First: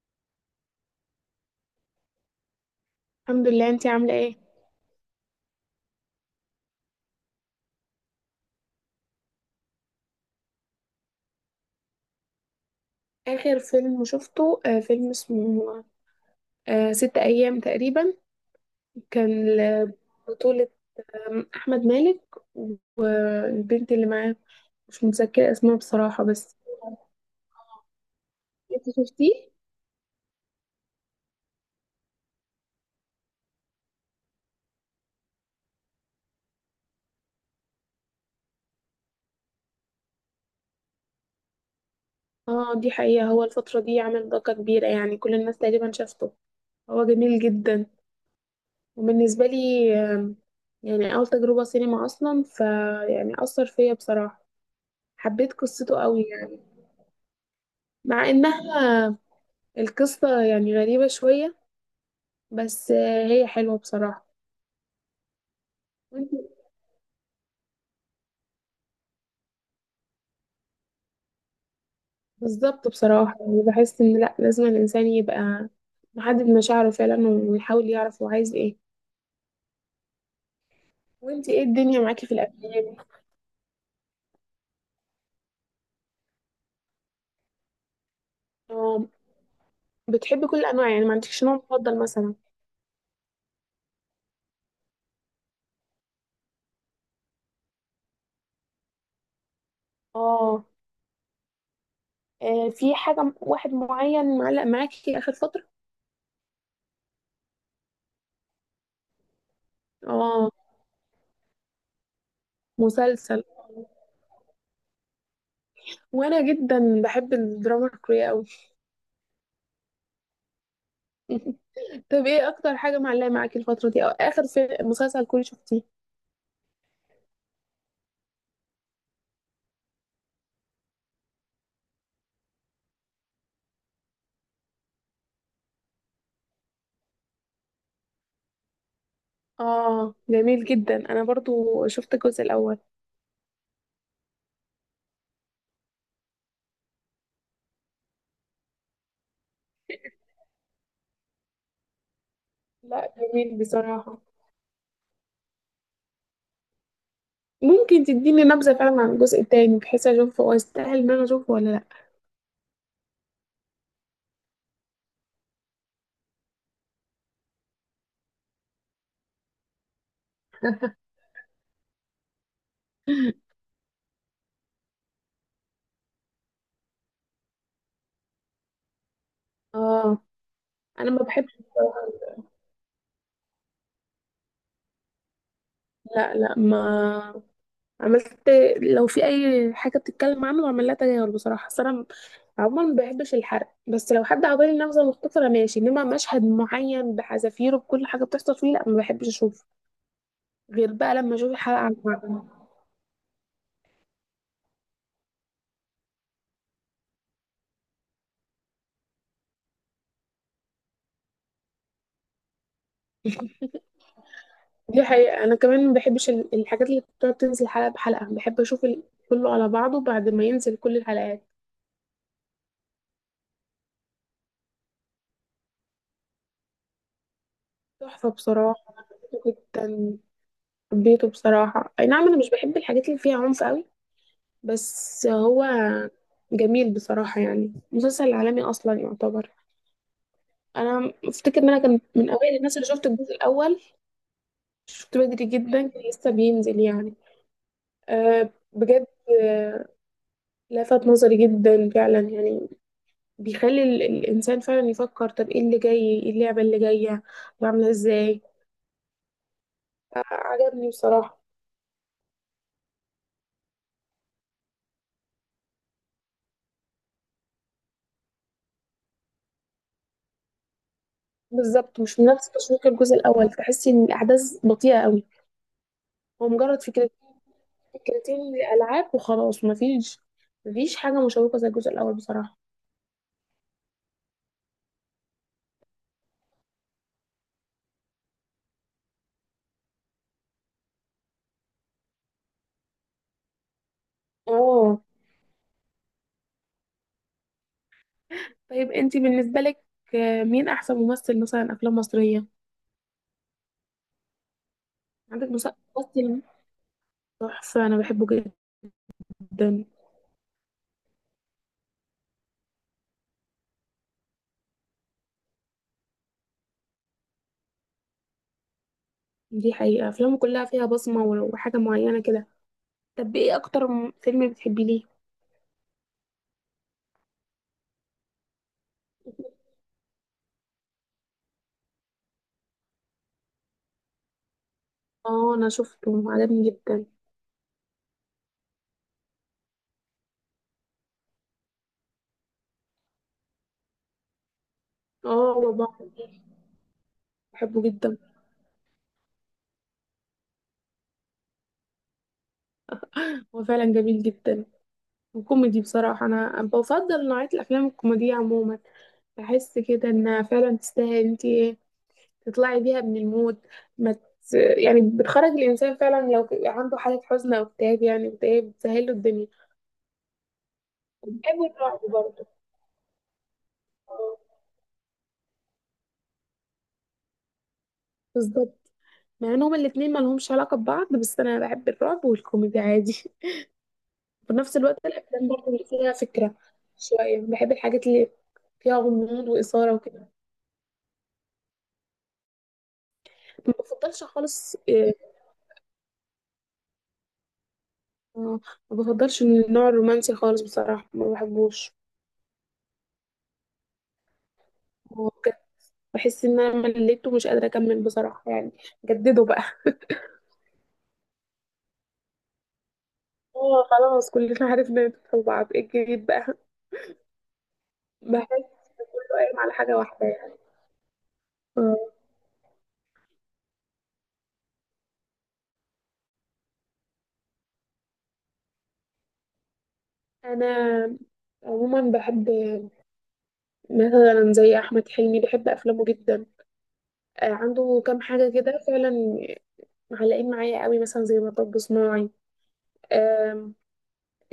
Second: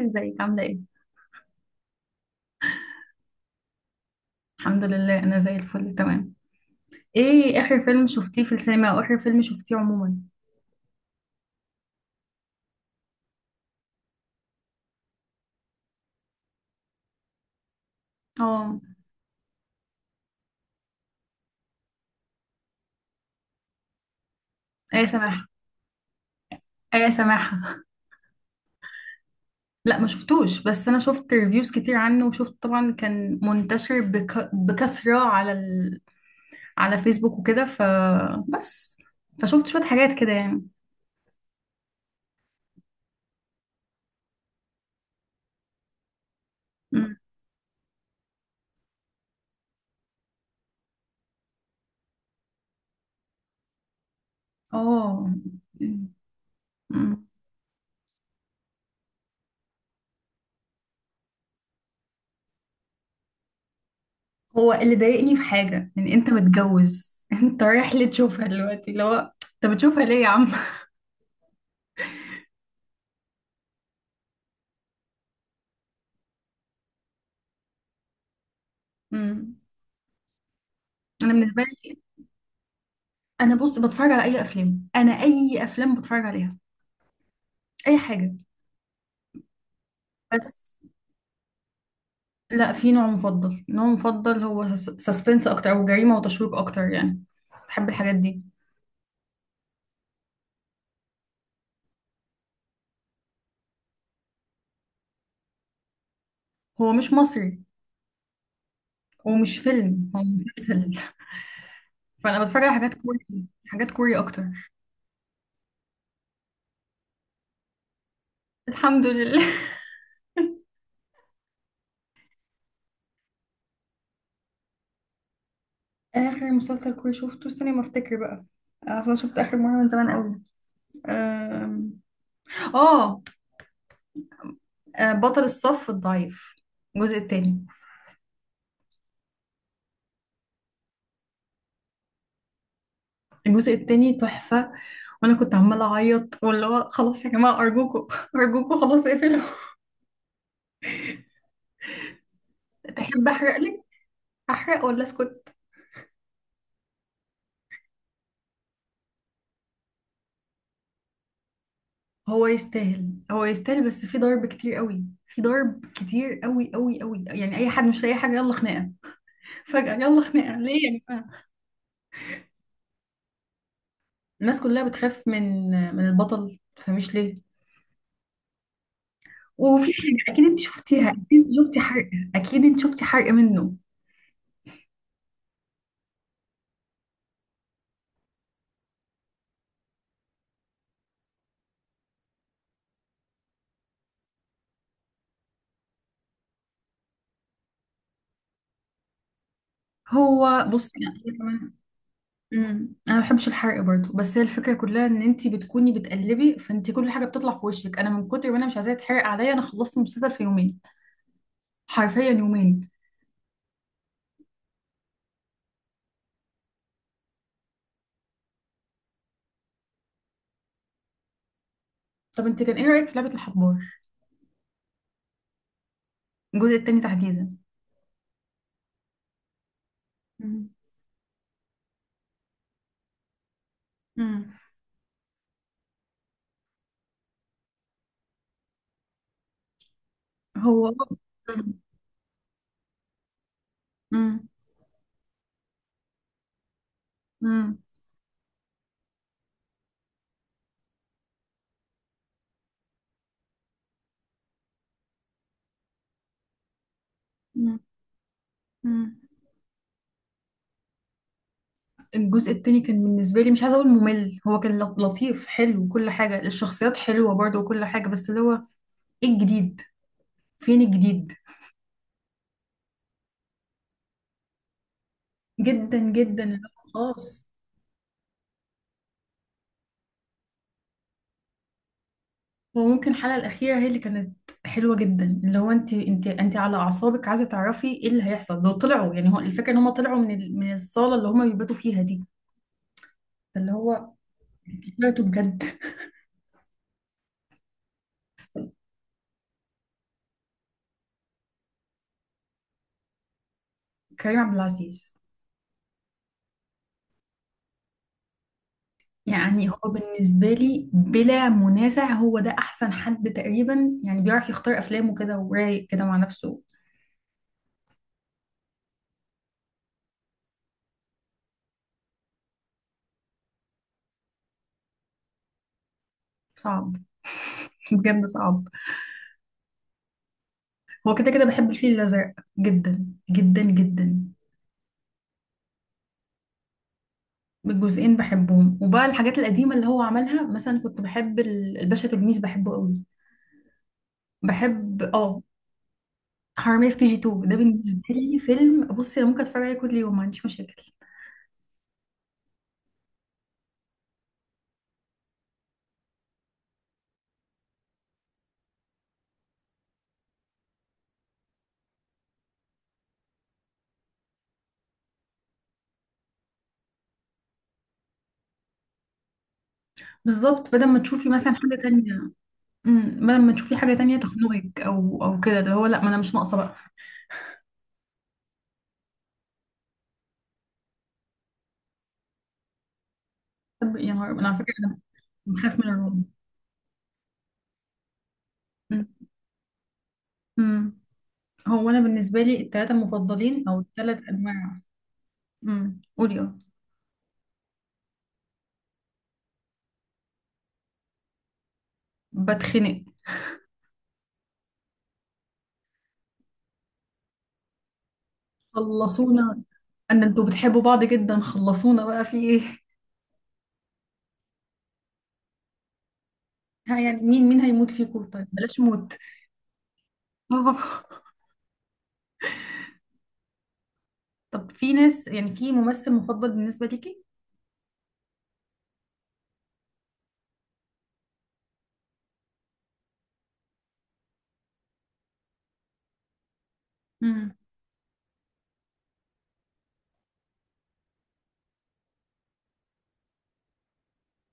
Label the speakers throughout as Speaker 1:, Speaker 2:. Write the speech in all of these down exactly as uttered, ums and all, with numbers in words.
Speaker 1: ازيك عاملة ايه؟
Speaker 2: الحمد لله، انتي عاملة ايه؟
Speaker 1: الحمد لله، انا زي الفل تمام. ايه اخر فيلم شفتيه في السينما او اخر فيلم شفتيه عموما؟
Speaker 2: آخر فيلم شفته آه فيلم اسمه آه ست أيام تقريبا.
Speaker 1: اه.
Speaker 2: كان ل- بطولة آم، أحمد مالك والبنت اللي معاه، مش
Speaker 1: ايه سماحة.
Speaker 2: متذكرة اسمها بصراحة. بس
Speaker 1: ايه سماحة
Speaker 2: انتي شفتيه؟
Speaker 1: لا ما شفتوش، بس انا شفت ريفيوز كتير عنه، وشفت طبعا كان منتشر بك... بكثرة على ال... على فيسبوك وكده، فبس فشفت شوية حاجات كده يعني.
Speaker 2: اه، دي حقيقة. هو الفترة دي عمل ضجة كبيرة، يعني كل الناس تقريبا شافته. هو
Speaker 1: أمم.
Speaker 2: جميل جدا. وبالنسبة لي آم، يعني أول تجربة سينما أصلا، فيعني أثر فيا بصراحة.
Speaker 1: اه.
Speaker 2: حبيت قصته
Speaker 1: أمم.
Speaker 2: قوي يعني،
Speaker 1: أمم.
Speaker 2: مع إنها القصة يعني غريبة شوية، بس آه، هي حلوة بصراحة.
Speaker 1: هو اللي ضايقني في حاجة ان انت
Speaker 2: وانت-
Speaker 1: متجوز انت رايح ليه تشوفها دلوقتي؟ اللي هو انت بتشوفها ليه يا عم؟
Speaker 2: بالظبط بصراحة. يعني بحس ان لا، لازم الانسان يبقى محدد مشاعره فعلا ويحاول يعرف هو عايز ايه.
Speaker 1: أمم. انا
Speaker 2: وانت
Speaker 1: بالنسبة
Speaker 2: ايه
Speaker 1: لي،
Speaker 2: الدنيا معاكي في الافلام؟
Speaker 1: انا بص بتفرج على اي افلام، انا اي افلام بتفرج عليها، اي حاجه.
Speaker 2: اه، بتحبي كل
Speaker 1: بس
Speaker 2: الانواع يعني؟ ما عندكش نوع مفضل مثلا؟
Speaker 1: لا، في نوع مفضل نوع مفضل هو سسبنس اكتر او جريمه وتشويق اكتر يعني، بحب الحاجات دي.
Speaker 2: اه. آه، في حاجة م- واحد معين معلق معاكي اخر فترة؟
Speaker 1: هو مش مصري، ومش فيلم، هو
Speaker 2: اه،
Speaker 1: مسلسل. فانا بتفرج على حاجات كوري
Speaker 2: مسلسل.
Speaker 1: حاجات كوري اكتر.
Speaker 2: وانا جدا بحب الدراما الكورية قوي.
Speaker 1: الحمد لله.
Speaker 2: طب ايه اكتر حاجة معلقة معاكي الفترة دي، او اخر في مسلسل كوري شفتيه؟
Speaker 1: اخر مسلسل كوري شفته، استني ما افتكر بقى. اصلا شفت اخر مره من زمان قوي. أم... اه. آه، بطل الصف الضعيف، الجزء التاني.
Speaker 2: اه، جميل جدا. انا برضو شفت الجزء الاول.
Speaker 1: الجزء التاني تحفة، وانا كنت عمالة اعيط واللي هو خلاص يا جماعة، ارجوكوا ارجوكوا، خلاص اقفلوا.
Speaker 2: لا،
Speaker 1: تحب احرق
Speaker 2: جميل
Speaker 1: لك؟
Speaker 2: بصراحة.
Speaker 1: احرق ولا اسكت؟
Speaker 2: ممكن تديني نبذة فعلا عن الجزء التاني، بحيث اشوفه هو يستاهل ان انا اشوفه ولا لا؟
Speaker 1: هو يستاهل هو يستاهل، بس في ضرب كتير قوي، في ضرب كتير قوي قوي قوي يعني، اي حد مش لاقي حاجة يلا خناقة. فجأة يلا خناقة، ليه يا جماعة؟ الناس كلها بتخاف من من البطل، فمش ليه. وفي حاجة
Speaker 2: اه،
Speaker 1: اكيد انت شفتيها،
Speaker 2: انا ما
Speaker 1: اكيد انت
Speaker 2: بحبش
Speaker 1: شفتي
Speaker 2: بصراحة.
Speaker 1: حرق، اكيد انت شفتي حرق منه.
Speaker 2: لا لا، ما عملت. لو في اي حاجة بتتكلم عنه بعمل لها تجاهل بصراحة. أصل انا عموما ما بحبش الحرق. بس لو حد عطاني نبذة مختصرة ماشي، انما مشهد معين بحذافيره بكل حاجة بتحصل فيه، لا ما بحبش اشوفه
Speaker 1: هو
Speaker 2: غير
Speaker 1: بصي،
Speaker 2: بقى
Speaker 1: يعني
Speaker 2: لما
Speaker 1: أنا
Speaker 2: اشوف
Speaker 1: كمان،
Speaker 2: الحلقة عن بعضها.
Speaker 1: امم انا ما بحبش الحرق برضو، بس هي الفكره كلها ان انت بتكوني بتقلبي، فانت كل حاجه بتطلع في وشك. انا من كتر ما انا مش عايزاه يتحرق عليا، انا خلصت المسلسل في يومين، حرفيا يومين.
Speaker 2: دي حقيقة أنا كمان ما بحبش ال- الحاجات اللي بتقعد تنزل حلقة بحلقة. بحب أشوف ال- كله على بعضه بعد ما ينزل كل الحلقات.
Speaker 1: طب انت كان ايه رايك في لعبه الحبار، الجزء التاني تحديدا؟
Speaker 2: تحفة بصراحة. حبيته جدا.
Speaker 1: امم.
Speaker 2: حبيته بصراحة. أي نعم، أنا مش بحب الحاجات اللي فيها عنف قوي،
Speaker 1: امم.
Speaker 2: بس هو جميل بصراحة، يعني مسلسل عالمي أصلا يعتبر.
Speaker 1: هو،
Speaker 2: أنا أفتكر إن أنا كان من أوائل الناس اللي شفت الجزء الأول.
Speaker 1: امم.
Speaker 2: شفت بدري جدا، كان لسه بينزل يعني.
Speaker 1: امم.
Speaker 2: أه، بجد. أه، لفت نظري جدا فعلا يعني. بيخلي ال- الإنسان فعلا يفكر، طب ايه اللي جاي؟ ايه اللعبة اللي جاية؟ طب
Speaker 1: امم.
Speaker 2: عاملة ازاي؟
Speaker 1: امم.
Speaker 2: آه، عجبني بصراحة.
Speaker 1: الجزء التاني كان بالنسبه لي، مش عايزه اقول ممل، هو كان لط- لطيف حلو وكل حاجه، الشخصيات حلوه برضو وكل حاجه، بس اللي هو ايه الجديد؟ فين الجديد؟
Speaker 2: بالظبط، مش من نفس تشويق الجزء الأول. تحسي إن الأحداث بطيئة قوي.
Speaker 1: جدا جدا
Speaker 2: هو
Speaker 1: اللي
Speaker 2: مجرد فكرة،
Speaker 1: هو خلاص.
Speaker 2: فكرتين الألعاب وخلاص. مفيش، مفيش حاجة مشوقة زي الجزء الأول بصراحة.
Speaker 1: وممكن الحلقة الأخيرة هي اللي كانت حلوة جدا، اللي هو انت انت انت على أعصابك عايزة تعرفي ايه اللي هيحصل لو طلعوا، يعني هو الفكرة ان هم طلعوا من ال... من الصالة اللي هم بيباتوا فيها دي، اللي هو
Speaker 2: اه.
Speaker 1: طلعته بجد.
Speaker 2: طيب، انتي بالنسبة لك آه، مين أحسن ممثل مثلا أفلام مصرية
Speaker 1: كريم عبد العزيز.
Speaker 2: عندك؟ مس- ممثل تحفة، أنا بحبه
Speaker 1: يعني هو
Speaker 2: جدا.
Speaker 1: بالنسبة لي بلا منازع، هو ده أحسن حد تقريبا، يعني بيعرف يختار أفلامه كده، ورايق كده مع نفسه.
Speaker 2: دي حقيقة أفلامه كلها فيها بصمة وحاجة معينة كده. طب ايه أكتر م- فيلم بتحبيه ليه؟
Speaker 1: صعب. بجد صعب. هو كده كده بحب الفيل الأزرق، جدا، جدا جدا.
Speaker 2: اه، انا شفته عجبني جدا.
Speaker 1: الجزئين بحبهم. وبقى الحاجات القديمة اللي هو عملها، مثلا كنت بحب ال- الباشا تلميذ، بحبه قوي، بحب. اه
Speaker 2: اه، هو بحر.
Speaker 1: حرامية في كي جي اتنين، ده
Speaker 2: بحبه
Speaker 1: بالنسبة
Speaker 2: جدا.
Speaker 1: لي فيلم بصي انا ممكن اتفرج عليه كل يوم، ما عنديش مشاكل.
Speaker 2: هو فعلا جميل جدا وكوميدي بصراحة. انا بفضل نوعية الافلام الكوميدية عموما. بحس كده انها فعلا تستاهل. انت إيه، تطلعي بيها من المود. ما ت... يعني بتخرج الانسان فعلا. لو عنده حالة حزن او اكتئاب، يعني اكتئاب، بتسهل له الدنيا.
Speaker 1: بالظبط، بدل ما تشوفي مثلا
Speaker 2: وبحب
Speaker 1: حاجة
Speaker 2: الرعب
Speaker 1: تانية.
Speaker 2: برضه.
Speaker 1: امم. بدل ما تشوفي حاجة تانية
Speaker 2: اه،
Speaker 1: تخنقك او او كده، اللي هو لا، ما انا مش ناقصة بقى.
Speaker 2: بالظبط. مع ان هما الاتنين ما لهمش علاقة ببعض، بس انا بحب الرعب والكوميدي عادي.
Speaker 1: طب يا نهار، انا
Speaker 2: وفي
Speaker 1: على فكرة
Speaker 2: نفس
Speaker 1: انا
Speaker 2: الوقت الافلام برضه
Speaker 1: بخاف من
Speaker 2: اللي فيها
Speaker 1: الرعب.
Speaker 2: فكره شويه. بحب الحاجات اللي فيها
Speaker 1: أمم.
Speaker 2: غموض واثاره وكده.
Speaker 1: أمم. هو انا بالنسبة لي التلاتة المفضلين،
Speaker 2: ما
Speaker 1: او التلات
Speaker 2: بفضلش خالص
Speaker 1: انواع.
Speaker 2: إيه،
Speaker 1: امم، قولي. اه.
Speaker 2: آه، ما بفضلش النوع الرومانسي خالص بصراحه، ما بحبوش.
Speaker 1: بتخنق.
Speaker 2: هو بجد بحس ان انا مليته، مش قادره اكمل بصراحه يعني. جددوا
Speaker 1: خلصونا،
Speaker 2: بقى.
Speaker 1: ان انتوا بتحبوا بعض جدا، خلصونا بقى، في ايه؟
Speaker 2: اه خلاص، كلنا عرفنا ندخل بعض. ايه الجديد بقى؟
Speaker 1: ها يعني مين مين هيموت فيكم؟ طيب
Speaker 2: بحس
Speaker 1: بلاش موت.
Speaker 2: إنه قايم على حاجه واحده يعني.
Speaker 1: آه.
Speaker 2: آه.
Speaker 1: طب في ناس، يعني في ممثل مفضل بالنسبة ليكي؟
Speaker 2: انا عموما بحب مثلا زي احمد حلمي، بحب افلامه جدا. آه،
Speaker 1: مم.
Speaker 2: عنده كام حاجه كده فعلا معلقين معايا قوي، مثلا زي مطب صناعي. آم،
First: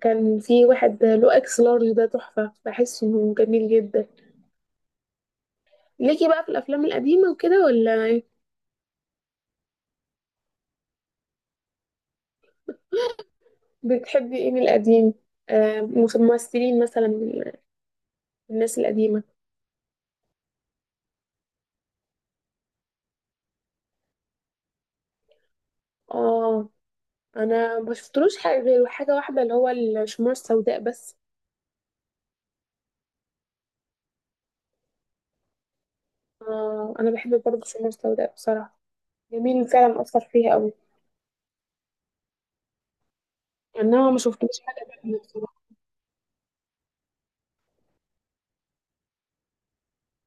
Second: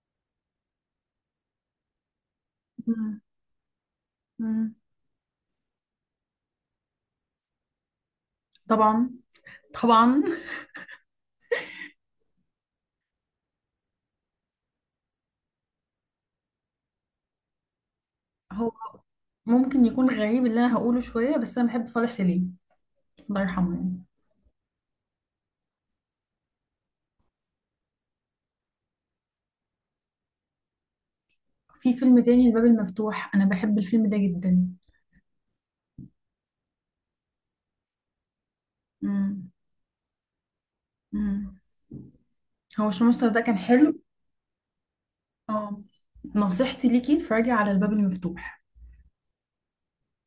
Speaker 2: كان في واحد له اكس لارج، ده تحفة. بحس
Speaker 1: مم.
Speaker 2: انه جميل جدا.
Speaker 1: مم.
Speaker 2: ليكي بقى في الافلام القديمة وكده ولا إيه؟
Speaker 1: طبعا، طبعا.
Speaker 2: بتحبي ايه من القديم؟ آم، ممثلين مثلا من
Speaker 1: هو
Speaker 2: الناس القديمة.
Speaker 1: ممكن يكون غريب اللي انا هقوله شوية، بس انا بحب صالح سليم، الله يرحمه، يعني.
Speaker 2: اه، انا ما شفتلوش حاجة غير حاجة واحدة، اللي هو الشموع السوداء بس.
Speaker 1: في فيلم تاني، الباب المفتوح، انا بحب الفيلم ده جدا.
Speaker 2: آه، انا بحب برضه الشموع السوداء بصراحة.
Speaker 1: مم.
Speaker 2: جميل فعلا، اثر فيها قوي.
Speaker 1: مم. هو شو مستر ده كان حلو.
Speaker 2: انما ما شفتلوش حاجة تانية بصراحة.
Speaker 1: اه. نصيحتي ليكي اتفرجي على الباب المفتوح.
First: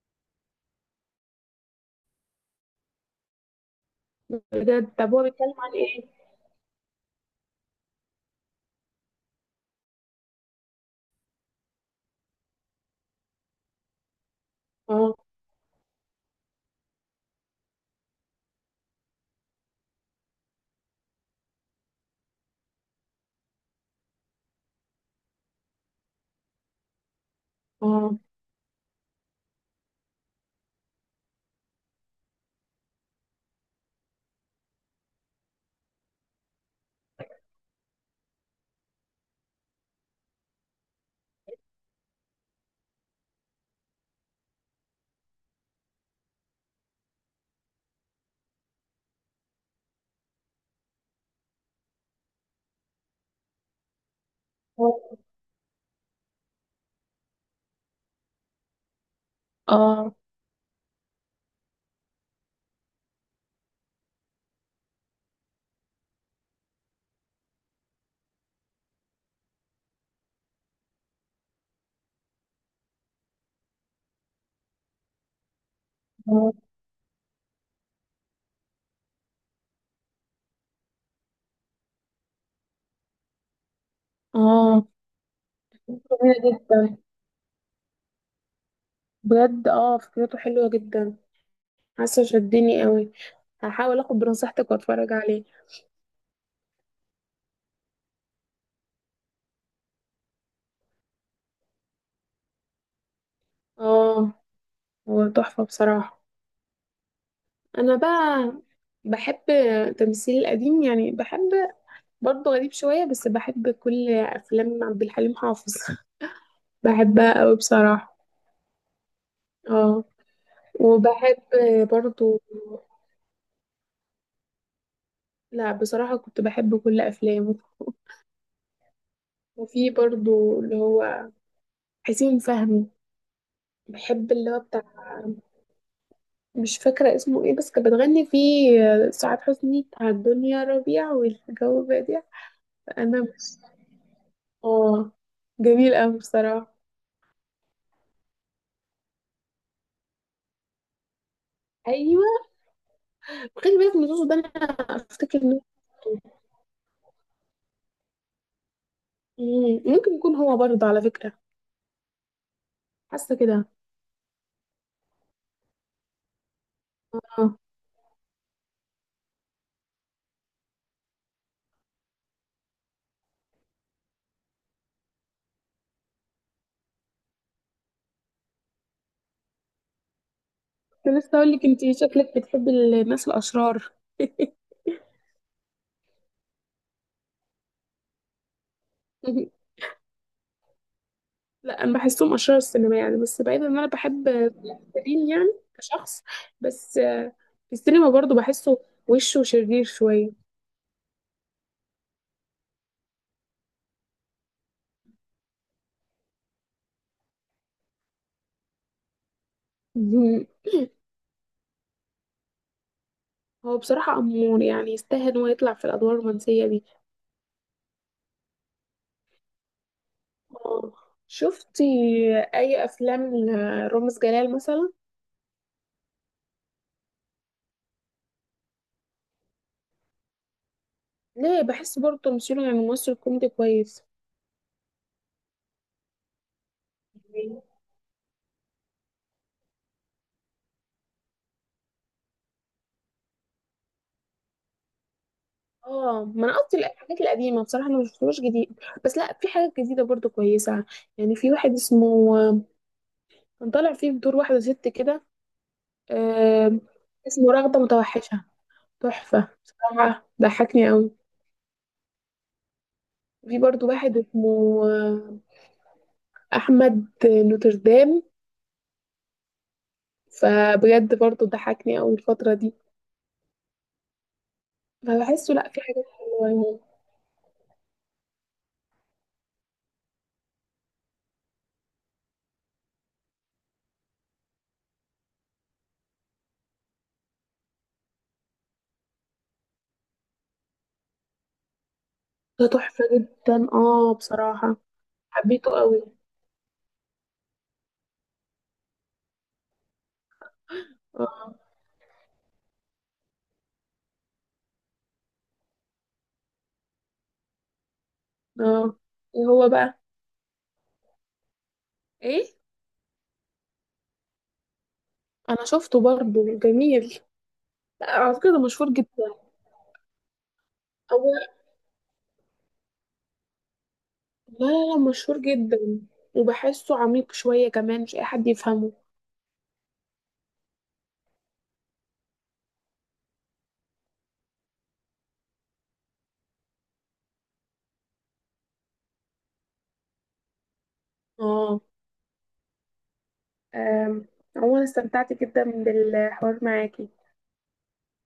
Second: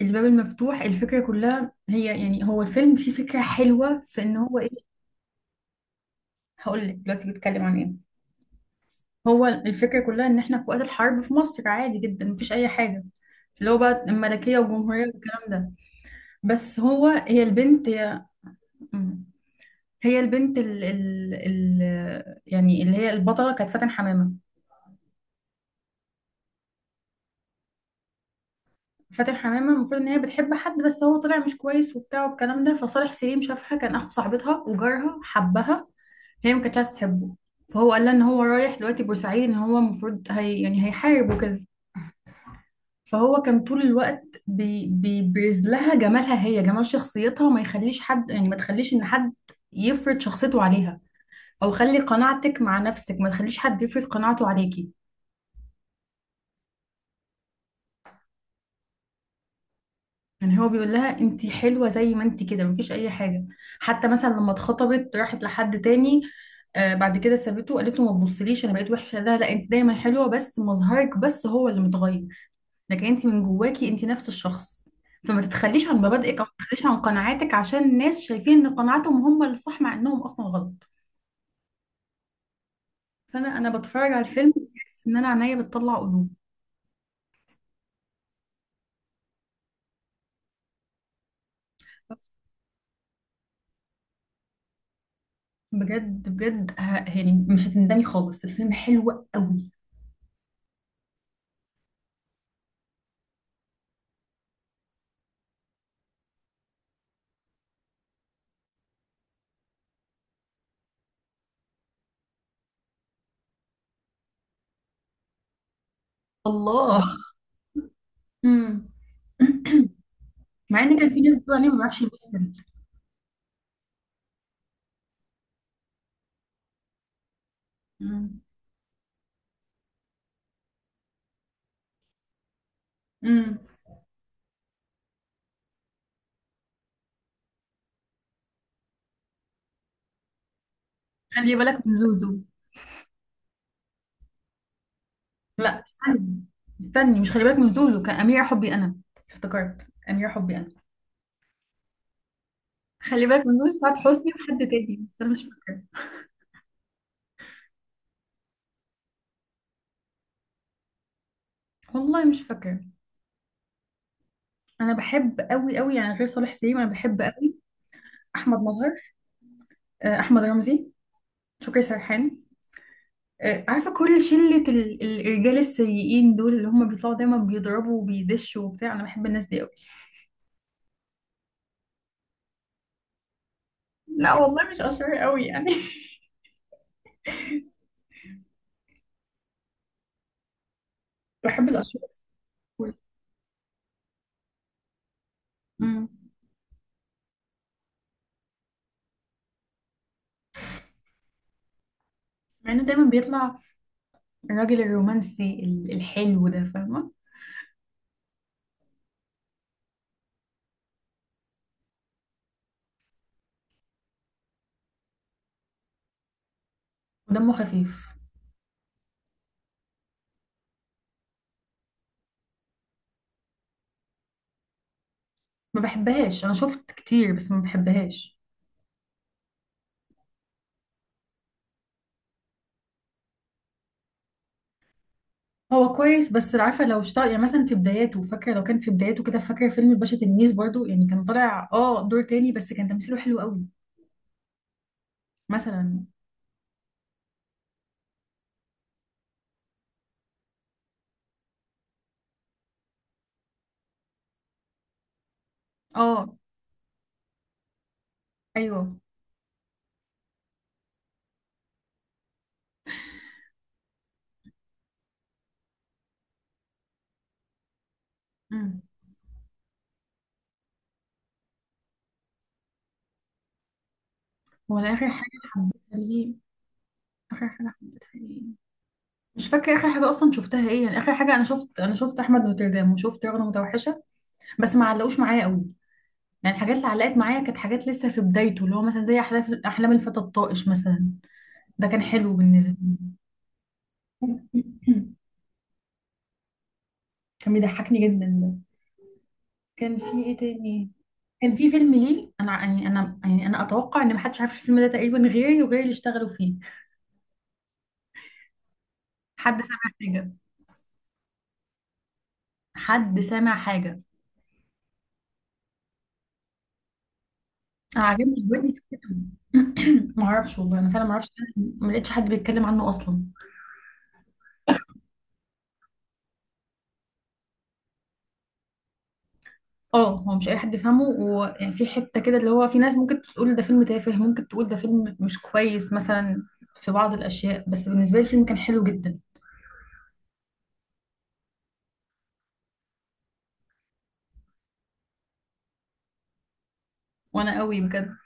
Speaker 1: الباب المفتوح، الفكرة كلها هي، يعني هو الفيلم فيه فكرة حلوة في ان هو ايه.
Speaker 2: بجد، طب هو بيتكلم عن ايه؟
Speaker 1: هقول لك دلوقتي بيتكلم عن ايه. هو الفكرة كلها ان احنا في وقت الحرب في مصر، عادي جدا، مفيش اي حاجة، اللي هو بقى الملكية والجمهورية
Speaker 2: اه.
Speaker 1: والكلام ده. بس هو، هي البنت، هي، مم. هي البنت، ال ال ال يعني اللي هي البطلة، كانت فاتن حمامة.
Speaker 2: اه.
Speaker 1: فاتن حمامة المفروض ان هي بتحب حد، بس هو طلع مش كويس وبتاع والكلام ده. فصالح سليم شافها، كان اخو صاحبتها وجارها، حبها. هي ما كانتش عايزة تحبه، فهو قال لها ان هو رايح دلوقتي بورسعيد، ان هو المفروض هي يعني هيحارب وكده. فهو كان طول الوقت بي بيبرز لها جمالها، هي جمال شخصيتها، وما يخليش حد يعني، ما تخليش ان حد يفرض شخصيته عليها، او خلي قناعتك مع نفسك، ما تخليش حد يفرض قناعته عليكي.
Speaker 2: اه.
Speaker 1: يعني هو بيقول لها انت حلوة زي ما انت كده، مفيش اي حاجة. حتى مثلا لما اتخطبت، راحت لحد تاني، آه، بعد كده سابته وقالت له ما تبصليش انا بقيت وحشة، لا لا، انت دايما حلوة، بس مظهرك بس هو اللي متغير، لكن انت من جواكي انت نفس الشخص. فما تتخليش عن مبادئك، او ما
Speaker 2: اه.
Speaker 1: تتخليش عن قناعاتك، عشان الناس شايفين ان قناعاتهم هم اللي صح، مع انهم اصلا غلط. فانا انا بتفرج على الفيلم،
Speaker 2: اه،
Speaker 1: بحس ان انا عينيا بتطلع قلوب.
Speaker 2: جميلة جدا. بجد اه، فكرته حلوة جدا. حاسة شدني قوي. هحاول اخد بنصيحتك واتفرج عليه.
Speaker 1: بجد بجد، ه... يعني مش هتندمي خالص، الفيلم حلو قوي.
Speaker 2: اه، هو تحفة بصراحة. انا بقى بحب تمثيل القديم. يعني بحب برضه، غريب شوية بس بحب كل افلام عبد الحليم حافظ.
Speaker 1: الله.
Speaker 2: بحبها قوي بصراحة.
Speaker 1: امم.
Speaker 2: اه.
Speaker 1: مع ان كان في ناس
Speaker 2: وبحب
Speaker 1: بتقول عليه ما بيعرفش
Speaker 2: برضه،
Speaker 1: يمثل.
Speaker 2: لا بصراحة كنت بحب كل افلامه.
Speaker 1: امم.
Speaker 2: وفي برضه اللي هو حسين فهمي.
Speaker 1: امم.
Speaker 2: بحب اللي هو بتاع، مش فاكرة اسمه ايه، بس كانت بتغني فيه آه، سعاد حسني، بتاع الدنيا ربيع
Speaker 1: خلي
Speaker 2: والجو
Speaker 1: بالك من
Speaker 2: بادئ.
Speaker 1: زوزو.
Speaker 2: فأنا مش، اه،
Speaker 1: لا
Speaker 2: جميل أوي
Speaker 1: استني،
Speaker 2: بصراحة.
Speaker 1: استني، مش خلي بالك من زوزو، كان امير حبي انا. افتكرت، امير حبي انا.
Speaker 2: أيوة،
Speaker 1: خلي بالك من زوجي،
Speaker 2: خلي
Speaker 1: سعاد
Speaker 2: بالك من زوزو
Speaker 1: حسني
Speaker 2: ده. أنا
Speaker 1: وحد تاني، بس انا
Speaker 2: أفتكر
Speaker 1: مش
Speaker 2: إنه
Speaker 1: فاكره.
Speaker 2: مم، ممكن يكون هو برضه على فكرة.
Speaker 1: والله مش فاكره.
Speaker 2: حاسة كده.
Speaker 1: انا بحب قوي قوي يعني، غير صالح سليم، انا بحب قوي
Speaker 2: اه،
Speaker 1: احمد مظهر، آه، احمد رمزي، شكري سرحان، آه، عارفه كل شله ال- ال- الرجال السيئين دول، اللي هم بيطلعوا دايما بيضربوا وبيدشوا وبتاع، انا بحب الناس دي قوي.
Speaker 2: كنت لسه أقول لك، أنتي شكلك بتحبي الناس الأشرار.
Speaker 1: لا والله، مش اشهر قوي يعني. بحب
Speaker 2: لا، انا
Speaker 1: الاشهر
Speaker 2: بحسهم اشرار
Speaker 1: قوي.
Speaker 2: السينما يعني، بس بعيدا ان انا بحب سيرين يعني كشخص.
Speaker 1: امم.
Speaker 2: بس آه، في السينما برضو بحسه وشه شرير شويه.
Speaker 1: لانه دايما بيطلع الراجل الرومانسي ال- الحلو ده، فاهمه،
Speaker 2: مهم. هو بصراحه امور، يعني يستاهل انه يطلع في الادوار الرومانسيه دي.
Speaker 1: ودمه خفيف.
Speaker 2: آه، شفتي اي افلام رامز جلال مثلا؟
Speaker 1: ما بحبهاش، انا شفت كتير بس ما بحبهاش.
Speaker 2: ليه؟ بحس برضو تمثيله يعني ممثل كوميدي كويس.
Speaker 1: هو كويس، بس عارفه لو اشتغل يعني، مثلا في بداياته، فاكره لو كان في بداياته كده، فاكره فيلم الباشا تلميذ برضو يعني، كان طالع اه دور تاني، بس كان تمثيله حلو قوي مثلا.
Speaker 2: اه، ما انا قصدي الحاجات القديمه بصراحه. انا مشفتهاش جديد، بس لا في حاجات جديده برضو كويسه. يعني في واحد اسمه، كان طالع فيه بدور واحده ست كده
Speaker 1: اه.
Speaker 2: آه، اسمه رغدة متوحشة.
Speaker 1: ايوه.
Speaker 2: تحفة بصراحة، ضحكني قوي. في برضو واحد اسمه آه، أحمد نوتردام.
Speaker 1: امم.
Speaker 2: فبجد برضو ضحكني قوي الفترة دي.
Speaker 1: هو أنا اخر حاجه
Speaker 2: فبحسه لأ، في
Speaker 1: حبيتها
Speaker 2: حاجات
Speaker 1: ليه،
Speaker 2: حلوة يعني.
Speaker 1: اخر حاجه حبيتها ليه، مش فاكره اخر حاجه اصلا شفتها ايه، يعني اخر حاجه انا شفت انا شفت احمد نوتردام وشفت رغده متوحشه، بس ما علقوش معايا قوي. يعني الحاجات اللي علقت معايا كانت حاجات لسه في بدايته، اللي هو مثلا زي احلام احلام الفتى الطائش مثلا، ده كان حلو
Speaker 2: ده
Speaker 1: بالنسبه لي.
Speaker 2: تحفة جدا اه بصراحة. حبيته قوي.
Speaker 1: كان بيضحكني جدا. كان في ايه تاني؟ كان
Speaker 2: اه.
Speaker 1: في فيلم ليه، انا يعني انا يعني انا اتوقع ان محدش عارف الفيلم ده تقريبا غيري وغير اللي اشتغلوا فيه.
Speaker 2: اه، إيه
Speaker 1: حد
Speaker 2: هو
Speaker 1: سامع
Speaker 2: بقى؟
Speaker 1: حاجه؟
Speaker 2: ايه؟
Speaker 1: حد سامع حاجه؟
Speaker 2: انا شفته برضو، جميل.
Speaker 1: انا
Speaker 2: لا
Speaker 1: عاجبني
Speaker 2: على فكرة، ده
Speaker 1: دلوقتي
Speaker 2: مشهور
Speaker 1: فكرته.
Speaker 2: جدا.
Speaker 1: ما اعرفش والله، انا فعلا ما
Speaker 2: هو،
Speaker 1: اعرفش،
Speaker 2: لا
Speaker 1: ما لقيتش حد بيتكلم عنه اصلا.
Speaker 2: لا، لا مشهور جدا. وبحسه عميق شوية كمان، مش اي حد يفهمه.
Speaker 1: اه هو مش اي حد يفهمه، ويعني في حته كده اللي هو في ناس ممكن تقول ده فيلم تافه، ممكن تقول ده فيلم مش كويس مثلا، في بعض الاشياء، بس بالنسبه لي الفيلم كان حلو جدا.
Speaker 2: اه. أم، عموما استمتعت جدا بالحوار معاكي.
Speaker 1: وانا قوي بجد.